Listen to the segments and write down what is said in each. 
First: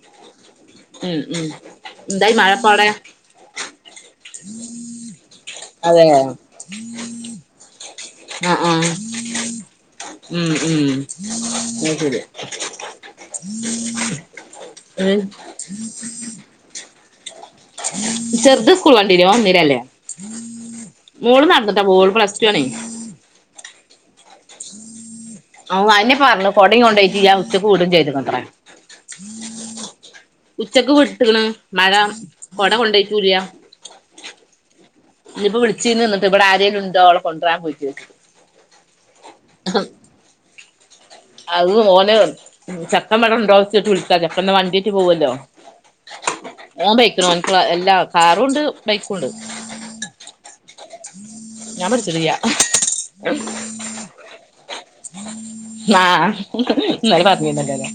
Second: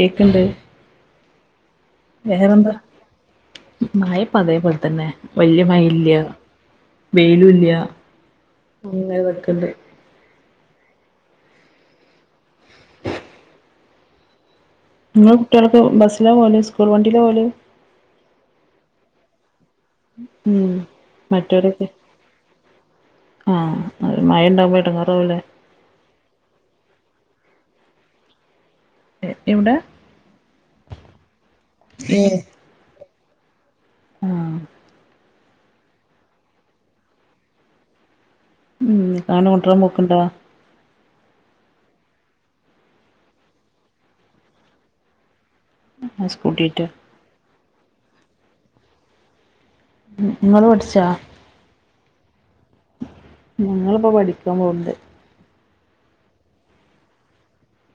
കേക്ക്ണ്ട് ഉം ഉം എന്തായി വേറെന്താ മഴപ്പവിടെ മയപ്പോ അതേപലെ തന്നെ വല്ല്യാ മയ അതെ ഇല്ല്യാ വെയിലു ഇല്ല്യ ആഹ് ആഹ് ഉം ഉം [unintelligible] ഉം നിങ്ങളേ കുട്ടിളോക്ക് ബെസ്സിലാ പോലെ സ്കൂള് വണ്ടിയില് പോലെ ചെറുത സ്കൂൾ വണ്ടില്ല വന്നിര അല്ലേ ഉം [unintelligible] മോള് പ്ലസ് ടു ആണെ ആ അ മഴ ഉണ്ടാവകുമ്പോയിട്ട് കുറവില്ലേ ഓ അന്നെ പറഞ്ഞു കൊടയും കൊണ്ടോയിട്ട് ഞാ ഉച്ച കൂടും ചെയ്തു കൊത്ര എവിടെ ഉച്ചക്ക് വീട്ടിണ് മഴ കൊട കൊണ്ടയ്റ്റു ല്ല ആഹ ഇനിപ്പോ വിളിച്ചിനിന്നിട്ട് ഇവിടാരേലുണ്ടോ ഓള കൊണ്ടരാ പോയിട്ട് ഉം കാണണ കുട്ടിയള് [unintelligible] അത് മോന് ചക്കമെടുണ്ടോച്ചിട്ട് വിളിച്ചാ ചക്കേന്റ വണ്ടീട്ട് പോവോല്ലോ ആഹ് സ്കൂട്ടിറ്റാ [unintelligible] എല്ലാ കാറുണ്ട് ബൈക്കുണ്ട് നിങ്ങള് പഠിച്ചാ ഞാൻ പഠിച്ചിട്ടില്ല ഞങ്ങളിപ്പോ പഠിക്കാ പോന്ന്ണ്ട് [unintelligible] ആഹ് ഇന്നല പറഞ്ഞീട്ട്ണ്ടല്ലേ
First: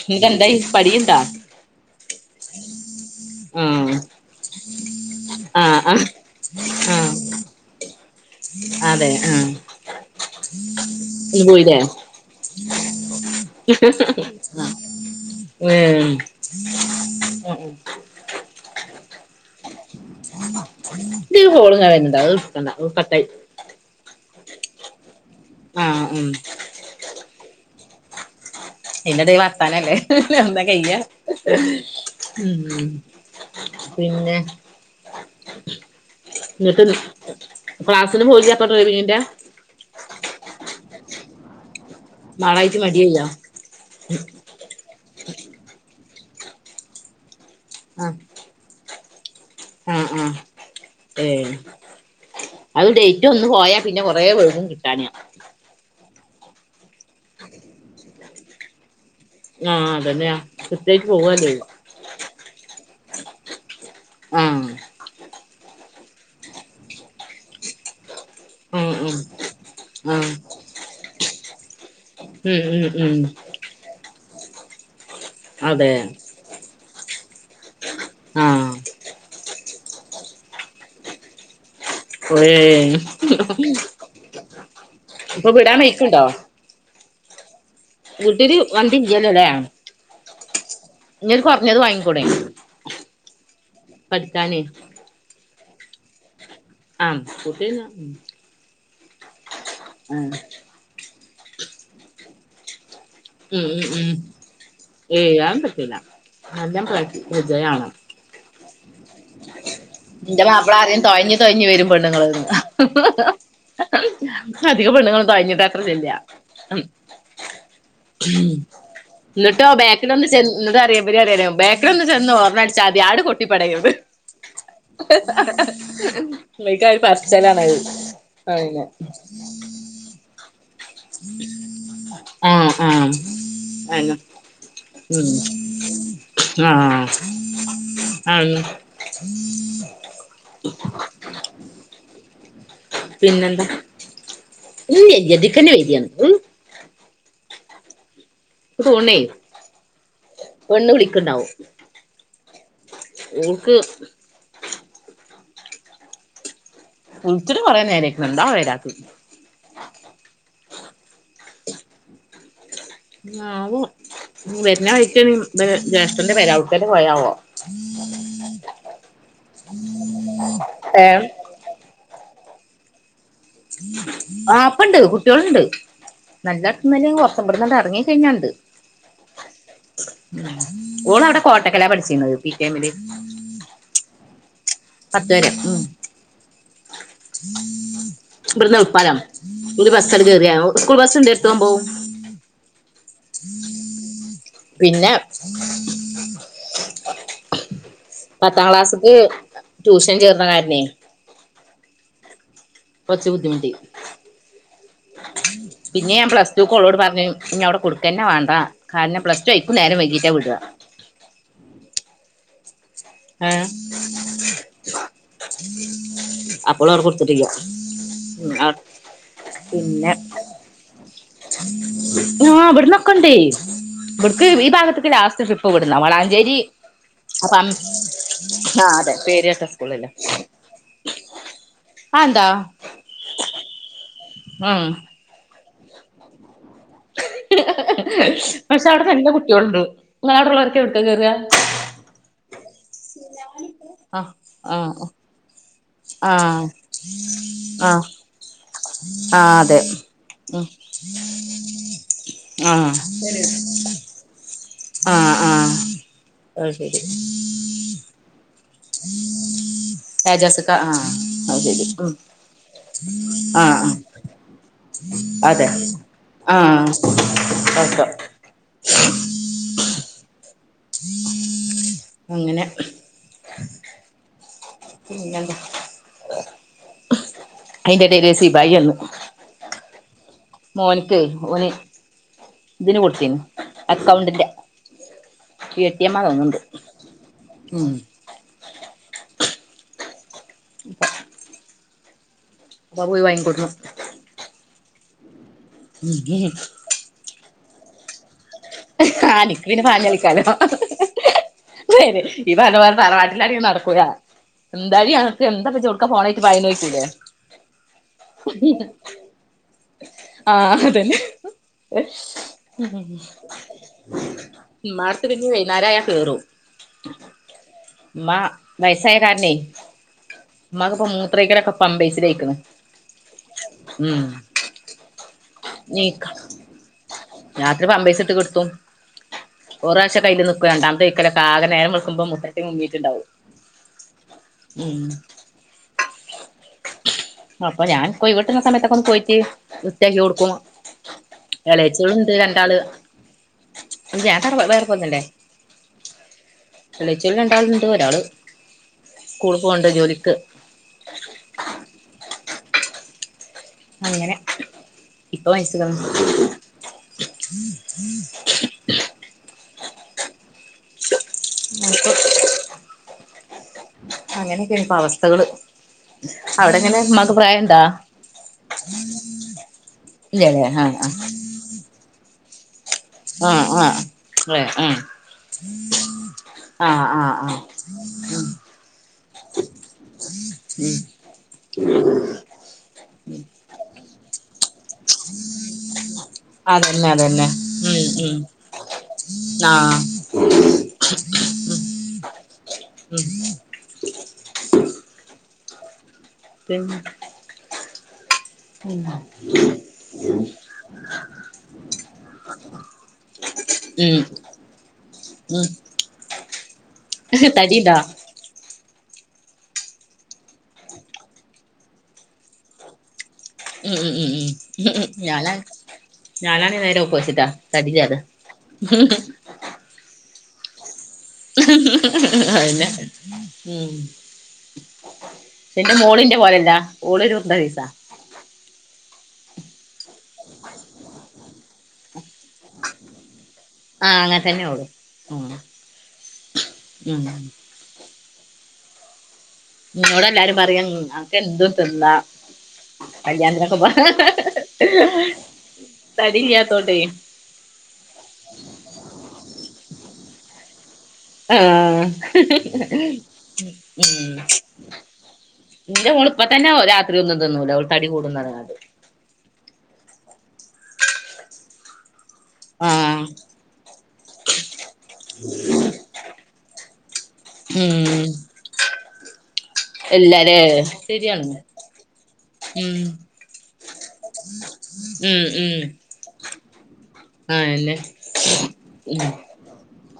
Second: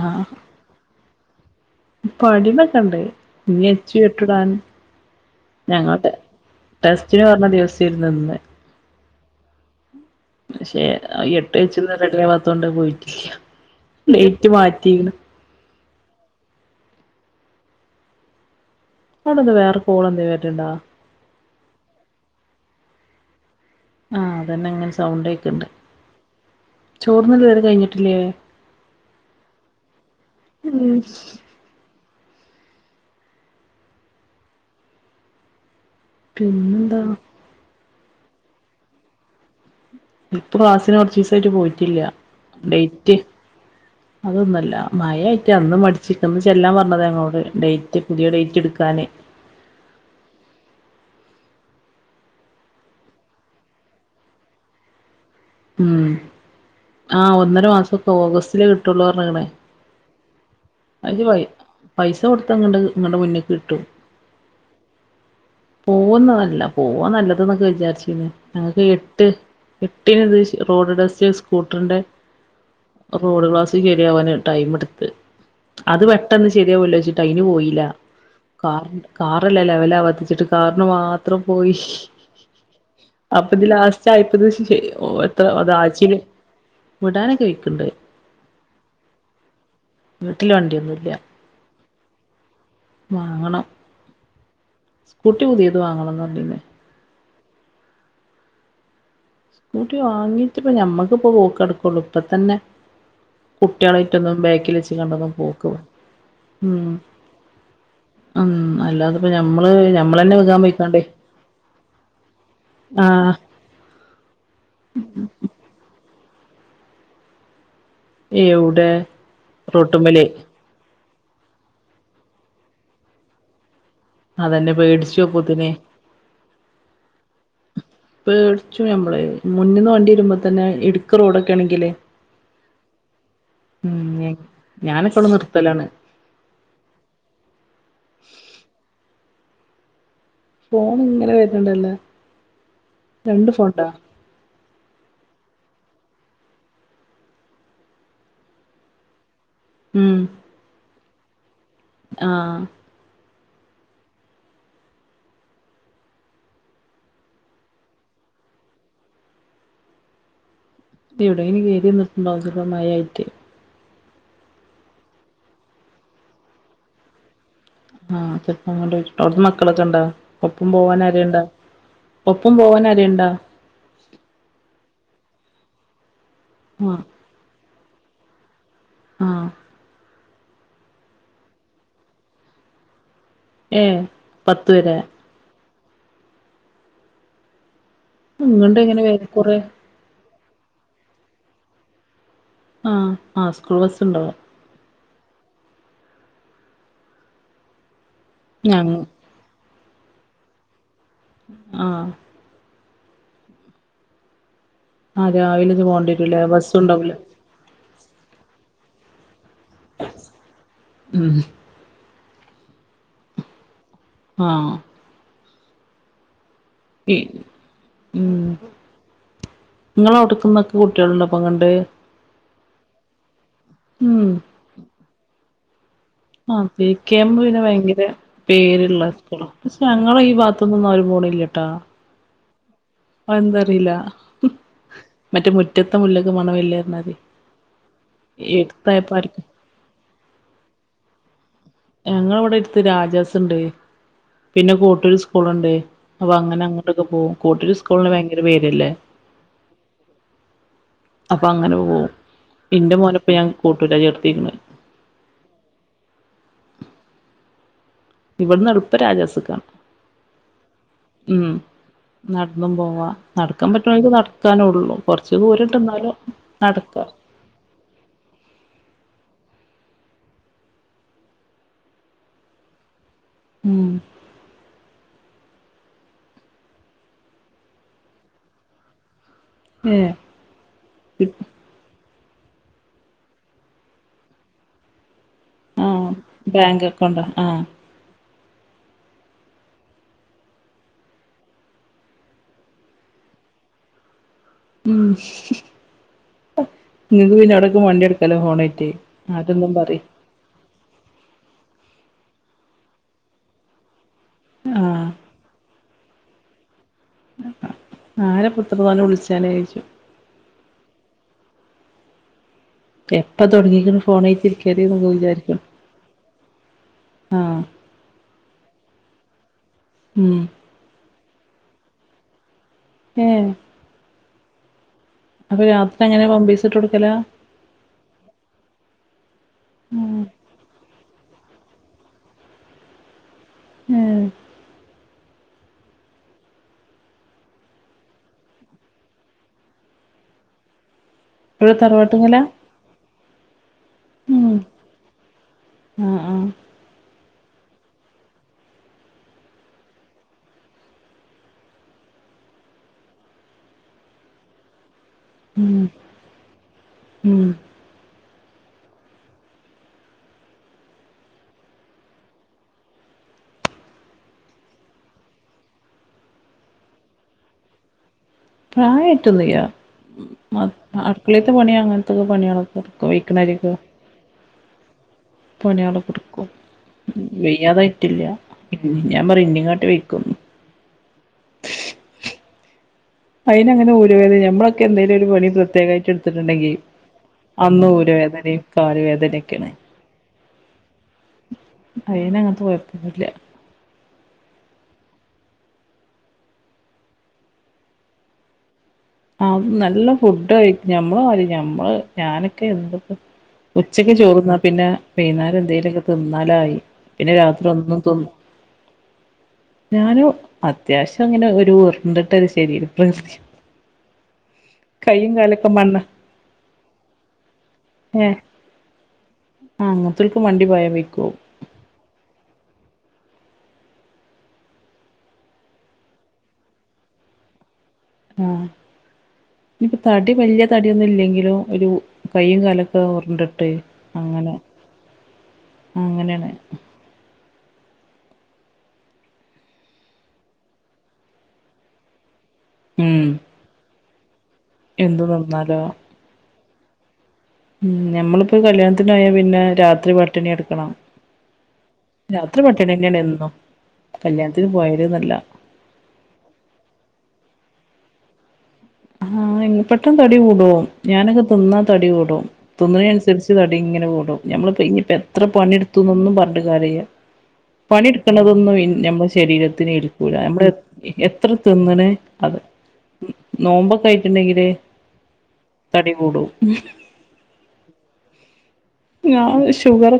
എന്നിട്ടെന്തായി പഠിക്കണ്ടാ പഠിമെക്കണ്ടേ ഇനി അച്ചു എട്ടിടാൻ ആഹ് ആഹ് ഞങ്ങോട്ട് ആഹ് ടെസ്റ്റിന് പറഞ്ഞ ദിവസം ഇരുന്നു ഇന്ന് അതെ ആഹ് പക്ഷെ ഇന്ന് എട്ട് പോയില്ലേ വച്ചിന്ന് റെഡായാവാത്തോണ്ട് പോയിട്ടില്ല ഡേറ്റ് ആഹ് മാറ്റിക്ക്ണ് ഉം [unintelligible] അവിടന്താ വേറ കോൾ എന്തെ വരണണ്ട [unintelligible] കട്ടായി ആഹ് അതന്നെ അങ്ങനെ സൗണ്ട് കേക്ക്ണ്ട് ആഹ് ഉം ചോർന്നല്ല ഇതുവര കഴിഞ്ഞിട്ടില്ലേ ഇയിന്റെടേ വർത്താനല്ലേ ഒന്നാ ഉം കഴിക്കാം ഉം പിന്നെ എന്നിട്ട് പിന്നെന്താ ക്ലാസ്സിന് പോയില്ല അപ്പ ഡ്രൈവിങ്ങിന്റ ഇപ്പൊ ക്ലാസിന് കൊറച്ച് ദിവസായിട്ട് പോയിട്ടില്ല നാളായിട്ട് ഡേറ്റ് മടിയായില്ലേ അതൊന്നല്ല മയായിട്ട് അന്ന് മടിച്ചിരിക്കന്ന് ചെല്ലാൻ പറഞ്ഞതാ ഞങ്ങളോട് ഡേറ്റ് ആഹ് പുതിയ ഡേറ്റ് എടുക്കാനെ ആഹ് ആഹ് ഏഹ് അത് ഡേറ്റ് ഒന്ന് പോയാ പിന്നെ കൊറേ കൊഴുകും കിട്ടാന് ഉം ആഹ് ഒന്നര മാസൊക്കെ ഓഗസ്റ്റില് കിട്ടുള്ളൂ പറഞ്ഞക്കണെ ആഹ് അതന്നെയാ കൃത്യായിട്ട് അഞ്ച് പൈ പോവല്ലേ പൈസ കൊടുത്താങ്ങ്ണ്ട് ഇങ്ങട് മുന്നേ കിട്ടും ഉം പോവുന്നതല്ല പോവാൻ നല്ലത് എന്നൊക്കെ വിചാരിച്ചീന് ഞങ്ങൾക്ക് ഉം ഉം എട്ട് എട്ടിന് ആഹ് ഇത് റോഡ് ടെസ്റ്റ് സ്കൂട്ടറിന്റെ ഉം ഉം ഉം റോഡ് ക്ലാസ് ശരി ആവാന് ടൈം എടുത്ത് അതെ അത് പെട്ടെന്ന് ശരിയാവല്ലോ വച്ചിട്ട് അയിന് പോയില്ല ആഹ് കാറ് കാറല്ലേ ലെവലാവത്തിച്ചിട്ട് കാറിന് മാത്രം പോയി ഏഹ് അപ്പൊ ഇത് ലാസ്റ്റ് ആയിപ്പത് എത്ര ഇപ്പൊ വിടാൻ ആഴ്ച്ചെല് വൈക്കുണ്ടോ വിടാനൊക്കെഴ്ക്ക്ണ്ട് വീട്ടില് വണ്ടി [unintelligible] ല്ലേ വീട്ടില് വണ്ടിയൊന്നുംല്ല ഒര് കൊറഞ്ഞത് വാങ്ങിക്കൂടേ വാങ്ങണം പഠിക്കാനേ പുട്ടി പുതിയത് വാങ്ങണംന്ന് പറഞ്ഞിന് ആഹ് [unintelligible] കൂട്ടി ആഹ് വാങ്ങിട്ടപ്പം ഞമ്മക്കിപ്പൊ പോക്ക് നടക്കുള്ളൂ ഇപ്പ തന്നെ ഉം ഉം ഉം കുട്ടിയളാറ്റൊന്നും ബാക്കിൽ വച്ച് കണ്ടൊന്നും പോക്ക് [unintelligible] ഉം ഉം അല്ലാതിപ്പോ ഞമ്മള് ഞമ്മളന്നെ ന്റ വികാൻ മാപ്പിള ആദ്യം പോയിക്കാണ്ടേ തൊഴഞ്ഞ് തൊഴഞ്ഞ് വരും പെണ്ങ്ങളൂട ആഹ് അധികം പെണ്ണുങ്ങളും തൊഴഞ്ഞിട്ടാത്ര ചെല്ല ഉം എവിടെ ന്നട്ടോ റോട്ടുമ്മല് ബേക്കിലൊന്ന് ചെൻ ഇന്താ അറിയോഇവരറിയ ബേക്ക്ല് ഒന്ന് ചെന്ന് ഓർണ് അടിച്ചാതി ആങ്ങട് കൊട്ടിപ്പടയൂന്ന് അതന്നെ പേടിച്ചു അപ്പോത്തിന് ആയപ്പം അച്ഛനാണ് പേട്ച്ചും ഞമ്മളെയ്. മുന്നിന്ന് വണ്ടി വരുമ്പോ തന്നെ ഇടുക്ക് റോഡൊക്കേണെങ്കില് ആഹ് ആഹ് അന്നെ ഉം ഉം ഞാനെപ്പളും നിർത്തലാണ് ആഹ് ആന്ന് ഫോണ്ങ്ങനെ വര്ന്ണ്ടല്ലോ. രണ്ട് ഫോൺ ണ്ടാ ഉം എന്നെ കൊണ്ട് വയ്യെന്ന് ഉം ക്ക് തോൺണെയ് ഉം പെണ്ണ് വിളിക്ക്ണ്ടാവും ആഹ് ഓൾക്ക് വിൾച്ചിട്ട് കൊറേ നേരായിക്ക്ണ്.. എന്താവ വരാത്തെ എവിടെങ്കിലും കേറി നിന്നിട്ടുണ്ടാവും ചെല്പ മയായിട്ടേയ് ആവോ.. വെര്ന വഴികേനിം ബലെ ജ്യേഷ്ഠന്റെ പെരാ. ഔട്ക്കെറ്റെ പോയാവോ? ആഹ് ചെപ്പ അങ്ങോട്ട് അവിടുന്ന് മക്കളൊക്കെ ഉണ്ടാ ഒപ്പം പോവാന് ഏഹ് ആരുണ്ടാ ഒപ്പം പോവാനാരേംണ്ട ആപ്പണ്ട്. കുട്ട്യൊളുണ്ട് നല്ലട് ആഹ് ത്ത്ന്നല്ലെങ്കിലും കൊർച് ഇബട്ന്നണ്ട് എർങ്ങി കൈഞ്ഞാണ്ട് ആഹ് ഉം ഓളവിടെ കോട്ടക്കലാ പഠിച്ചിന്നത്. പി കെ എമ്മില് ഏഹ് പത്ത് വരെ പത്തുവരെ ഉം ബട്ന്ന് ഇങ്ങണ്ട് എങ്ങനെ എൾപ്പാല്ലോ വര കൊറെ ഒരു ബസ്സണ്ട് കേറിയാ സ്കൂൾ ബസ്സ് ണ്ട് എട്ടും ഒംബോം ആഹ് ആ സ്കൂൾ ബസ്സ്ണ്ടാവും പിന്ന പത്താം ഞങ്ങ ക്ലാസ്സ്ക്ക് ട്യൂഷൻ ചേർന്ന കാര്നേയ് ആഹ് കൊർച്ച് ബുദ്ധിമുട്ടി ആഹ് രാവിലെ ഇത് പിന്നെ ഞാൻ പോണ്ടിരൂല്ലേ പ്ലസ് റ്റൂക്കോളോട് ബസ്സുണ്ടാവൂല പർഞ്ഞ് ഇന്നി ഔടെ കൊടുക്കന്നെ വാണ്ട. കാരണം പ്ലസ് ടു ഐക്കും നേരം വൈകിട്ടാ വിടുക ഉം ഏഹ് ആഹ് ഇപ്പളും അവടെ ഈ കൊടുത്തിട്ടില്ല ഉം ആഹ് ഇങ്ങളെ അവിട്ക്ക്ന്നൊക്കെ കുട്ടികളുണ്ടൊ അപ്പൊങ്ങട് ആഹ് വട്ന്നൊക്കണ്ടേയ്. ഉം വടക്ക് ഈ ഭാഗത്ത്ക്ക് ലാസ്റ്റ് ട്രിപ്പ് വട്ന്നാ വളാ ആഹ് പി കെ എം പിന്നെ വൈ യങ്കര ആ പേര്ള്ള അതെ പേര് സ്കൂളാ. കേട്ട പക്ഷെ സ്കൂളല്ലേ ഞങ്ങളെ ഈ ഭാത്ത്ന്നൊന്നും ആരും പോണില്യ ട്ടാ അഅന്താ അഅന്താറീല ഉം.. മറ്റെ മുറ്റത്തെ മുല്ലക്ക് മണമില്ലാർഞാതിരി പക്ഷെ അവടെ നല്ല കുട്ട്യോള്ണ്ട്. ങ്ങള അവിടുള്ളവരൊക്കെ എവിട്ക്കാ കേറുക ഞങ്ങളവിടെ എട്ത്ത് രാജാസ് ഇണ്ടേയ്. ആഹ് പിന്നെ ആഹ് കോട്ടൂര് സ്കൂളുണ്ട് അപ്പൊ അങ്ങനെ ആഹ് അങ്ങോട്ടൊക്കെ പോവും. കോട്ടൂര് ആഹ് സ്കൂൾന് ആഹ് ഭയങ്കര പേരല്ലേ അതെ ഉം അപ്പങ്ങനെ പോവും. ആഹ് ഇന്റെ മോനപ്പ ഞാൻ കോട്ടൂരാ ചേർത്തിക്ക്ണത് ആഹ് ആഹ് അഹ്ശരി ഇവിട്ന്ന് എളുപ്പം രാജാസ്ക്കാ ഏജാസിക്ക ആഹ് ഉം അത് ശരി ഉം നട്ന്നും പോവാ. നടക്കാൻ ആഹ് ആഹ് പറ്റ്ണോ ൽക്ക് നട്ക്കാനൊള്ളൂ. കൊർച്ച് അതെ ദൂരണ്ട്ന്നാലും ആഹ് നടക്ക ഒക്കെ. അങ്ങനെ മ് പിന്നെ എന്താ അയിന്റെ എടേല് സി ഭായി വന്നു. ഏഹ് മോന്ക്ക് ഓന് ഇതിന് കൊടുത്തീനു അക്കൗണ്ടിന്റെ. എ ടി ആഹ് എം തോന്നണ്ട്, ബാങ്ക് അക്കൗണ്ടാ ആഹ് മ് [unintelligible] മ് മ് മ് ഇങ്ങക്ക് പിന്നെ എവടേക്ക് വണ്ടി എടുക്കാലോ [unintelligible] [unintelligible] ആരൊന്നും പറിം ഈ പറഞ്ഞ പോലെ തറവാട്ടിലാണെ നടക്കൂല, എന്തായാലും ആഹ് ഞങ്ങക്ക് എന്താ ഇപ്പ [unintelligible] ഇക്കെ ഫോണായിട്ട് [unintelligible] നാളെ [unintelligible] വിളിച്ചാനെ [unintelligible] ആഹ് അതന്നെ മ് മ് മ് പ്പ തൊടങ്ങിക്കണ് ഫോണായിട്ട് ഇരിക്കല് [unintelligible] വിചാരിക്കും. [unintelligible] ഉമ്മ ആഹ് വയസായ കാരണെ. മ് ഉമ്മാക്കിപ്പോ മൂത്രയ്ക്കലൊക്കെ പമ്പേയ്സിലായിക്ക്ണ്. ഏഹ് മ് അപ്പ രാത്രി എങ്ങനെ പാമ്പേയ്‌സ് ഇട്ട് കൊടുക്കലാ. രാത്രി പാമ്പേയ്സ് ഇട്ട് കെട്ത്തും. ഉം ഒറാവശ്യക്കെ അയ്ല് നിക്കും, രണ്ടാമത്തെ ഒയ്ക്കലൊക്കെ ആകെ നേരം വെളുക്കുമ്പോ മൂത്രത്തി മുങ്ങീട്ടുണ്ടാവും. ഉം മ് അപ്പ ഞാൻ ന്ക്ക് ഒയിവ് കിട്ടണ സമയത്തൊക്കെ ഒന്ന് പോയിട്ട് വൃത്തിയാക്കി കൊടുക്കും. ഇവിടെ എളെച്ച്കള് ഇണ്ട് തറവാട്ടുങ്കല രണ്ടാള്. ഇല്ലാ അത് ഉം അവടെ വ് വേറെ പോന്നല്ലേ. ആഹ് ആഹ് എളെച്ചള് രണ്ടാള്ണ്ട് ഒരാള് സ്കൂളി പോണ്ട് ജോലിക്ക് അങ്ങനെ ഇപ്പൊ മ് മരിച്ച്ക്ക്ണ് മ് ഇപ്പൊ അങ്ങനെയൊക്കെയാണ് ഇപ്പ അവസ്ഥകള്, അവടെങ്ങനെ ഉമ്മാക്ക് പ്രായം ഇണ്ടാ? പ്രായായിട്ടൊന്നുല്ല, ഇല്ലല്ലേ ആഹ് [unintelligible] അടുക്കളെത്തെ പണി അങ്ങനത്തൊക്കെ പണികളൊ ആഹ് [unintelligible] ആഹ് ആഹ് പണികളൊക്കെ എടുക്കും. ആഹ് ആഹ് ആഹ് ആഹ് വെയ്യാതായിട്ടില്ല, ഞാ പറയും ഇന്നെ കാട്ടി വെയ്ക്കും. ആ അയിനങ്ങനെ ഉരു വേദന ഞമ്മളൊക്കെ എന്തേലും ഒരു പണി പ്രത്യേകായിട്ട് എട്ത്തിട്ടുണ്ടെങ്കി അതന്നെ അതന്നെ അന്ന് ഉം ഊര് ഉം വേദനയും കാല് വേദനൊക്കെയാണ്. ആഹ് ഉം അയിനങ്ങനത്തെ ഉം കൊഴപ്പൊന്നുല്ല പിന് മ് ആ‌ നല്ല ഫുഡ് കഴിക്കും, ഞമ്മള് മതി ഞമ്മള് ഞാനൊക്കെ എന്തൊക്കെ ഉച്ചക്ക് ചോറുന്നാ പിന്നെ വൈന്നേരം എന്തേലൊക്കെ തിന്നാലായി. പിന്നെ ഉം രാത്രി തടിണ്ടാ ഒന്നും തിന് ഞാന് അത്യാവശ്യം അങ്ങനെ ഒരു ഉര്ണ്ടിട്ട ഒരു ശരീര പ്രകൃതിയാ ഉം ഉം ഉം ഉം ഞാനാ കാലൊക്കെ മണ്ണ ഞാനാണ് നേരെ ഒപ്പസിറ്റ തടില്ലാതെ. ആഹ് അങ്ങന്‌ത്തോൽക്ക് മണ്ടി പയാൻ വെയ്ക്കോ അയ്നെ എന്റെ മോളിന്റെ പോലെല്ലാ ഓളൊരു ഉര്ണ്ട സൈസാ ആഹ ഇനിപ്പോ തടി വലിയ തടിയൊന്നും ഇല്ലെങ്കിലുംഒരു കൈയും കാലൊക്കെ ഉറിണ്ടിട്ട് ആഹ് അങ്ങനെ തന്നെ ഓള് ഉം അങ്ങനെയാണ്. ഉം നോടെ എല്ലാരും പറയാ അനക്കെന്തും തിന്ന ഉം കല്യാണത്തിന പോവ എന്ത് തിന്നാലോ തടില്ലാതോണ്ട് ഉം ഞമ്മളിപ്പോ കല്യാണത്തിന്യാ പോയ പിന്നെ രാത്രി പട്ടിണി കെടുക്കണം. ആഹ് എന്നും ഉം കല്യാണത്തിന് പോയാല്ന്നല്ല ഇന്റെ മോള് ഇപ്പ തന്നെ രാത്രി ഒന്നും തിന്നുല്ല അവള് തടി കൂടും പറഞ്ഞ് ക്കാണ്ട്. ആഹ് പെട്ടെന്ന് തടി കൂടോ ഞാനൊക്കെ തിന്നാ തടി കൂടും. ആ തിന്നണിനുസരിച്ച് തടിങ്ങെനെ കുടും ഞമ്മളിപ്പോ ഇനിപ്പ എത്ര പണി എടുത്തന്നൊന്നും പറഞ്ഞിട്ട് കാര്യല്ല. ഉം പണിട്ക്കണതൊന്നും നമ്മുടെ ശരീരത്തിന് എൽക്കൂല്ല എല്ലാരേ നമ്മളെ എത്ര ശരിയാണ് തിന്നണ് അത് ഉം നോമ്പൊക്കെ ആയിട്ടുണ്ടെങ്കില് ഉം ഉം തടി കൂടും ആന്നെ ഉം ഷുഗർ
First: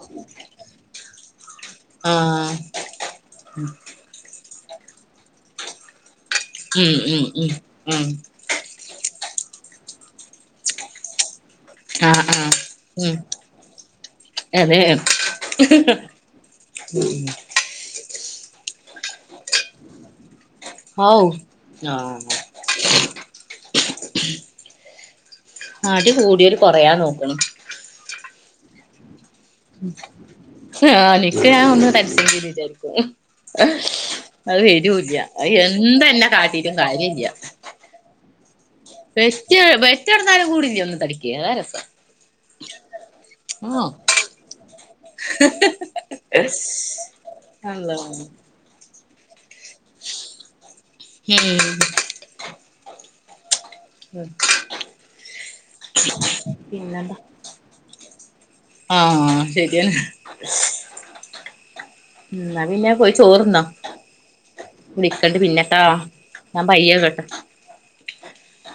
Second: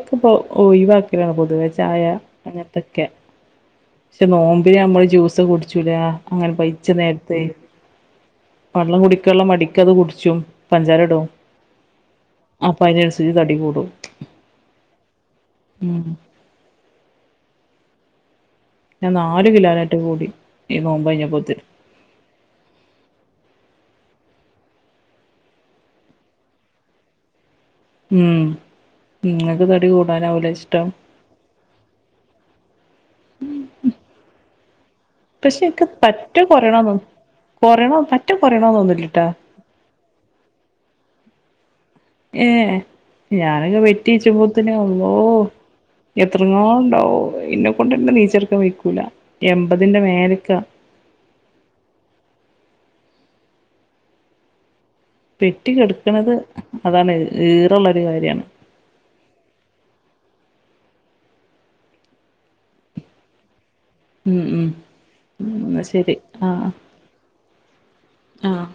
ഒഴവാക്കലാണ് പൊതുവേ ചായ ആ അങ്ങനത്തൊക്കെ ശെ നോമ്പിന് നമ്മള് ജ്യൂസ് കുടിച്ചൂല അങ്ങനെ പൈയ്ച്ച ഉം ഉം നേരത്ത് ഉം ഉം വെള്ളം കുടിക്കുള്ള മടിക്കത് കുടിച്ചും പഞ്ചാരടും. ആഹ് ആഹ് ഉം തടി കൂടും അതെയൊ ഉം ഉം ഞാന് നാലു കിലോനായിട്ട് കൂടി. ഈ നോമ്പ് ഹാവൂ കഴിഞ്ഞപ്പോത്തിന് ആഹ് തടി കൂടിയോല് കൊറയാൻ നോക്കണ്. ഉം നിങ്ങക്ക് തടി കൂടാാനാവലെ ഇഷ്ടം എ ഒന്ന് തടിചെങ്കിവിചാരിക്കും അത് വരുല്ല. പക്ഷെ എന്തന്നെ കാട്ടിട്ടും കാര്യംല്ല. കൊറയണോ പറ്റെകൊറയണോ തോന്നില്ലട്ടാ. ജ് വെറ്റടുന്നാലും കൂടില്ല ഒന്ന് തടിക്ക അതാ രസം. ഏ ഞാനക്കെ ആഹ് പെറ്റിചുമ്പത്തിനെ വന എത്രങ്ങാനുണ്ടാവും എന്നെക്കൊണ്ട് അള്ളാഹ് നീച്ചെടുക്കാൻ വയ്ക്കൂല എൺമ്പതിന്റെ മേലക്കാ ഉം ഉം പെറ്റി കെടുക്കണത് അതാണ് ഈറള്ളൊരു കാര്യം. ആഹ് ശരിയാണ്. ഉം ന്നാ പിന്നെ പോയി ചോറിന്നോ ഉം ഉം വിളിക്കണ്ട് ഉം പിന്നെട്ടോ ന്നാ ശരി ഞാൻ ആഹ് കയ്യ കേട്ടെ ആഹ്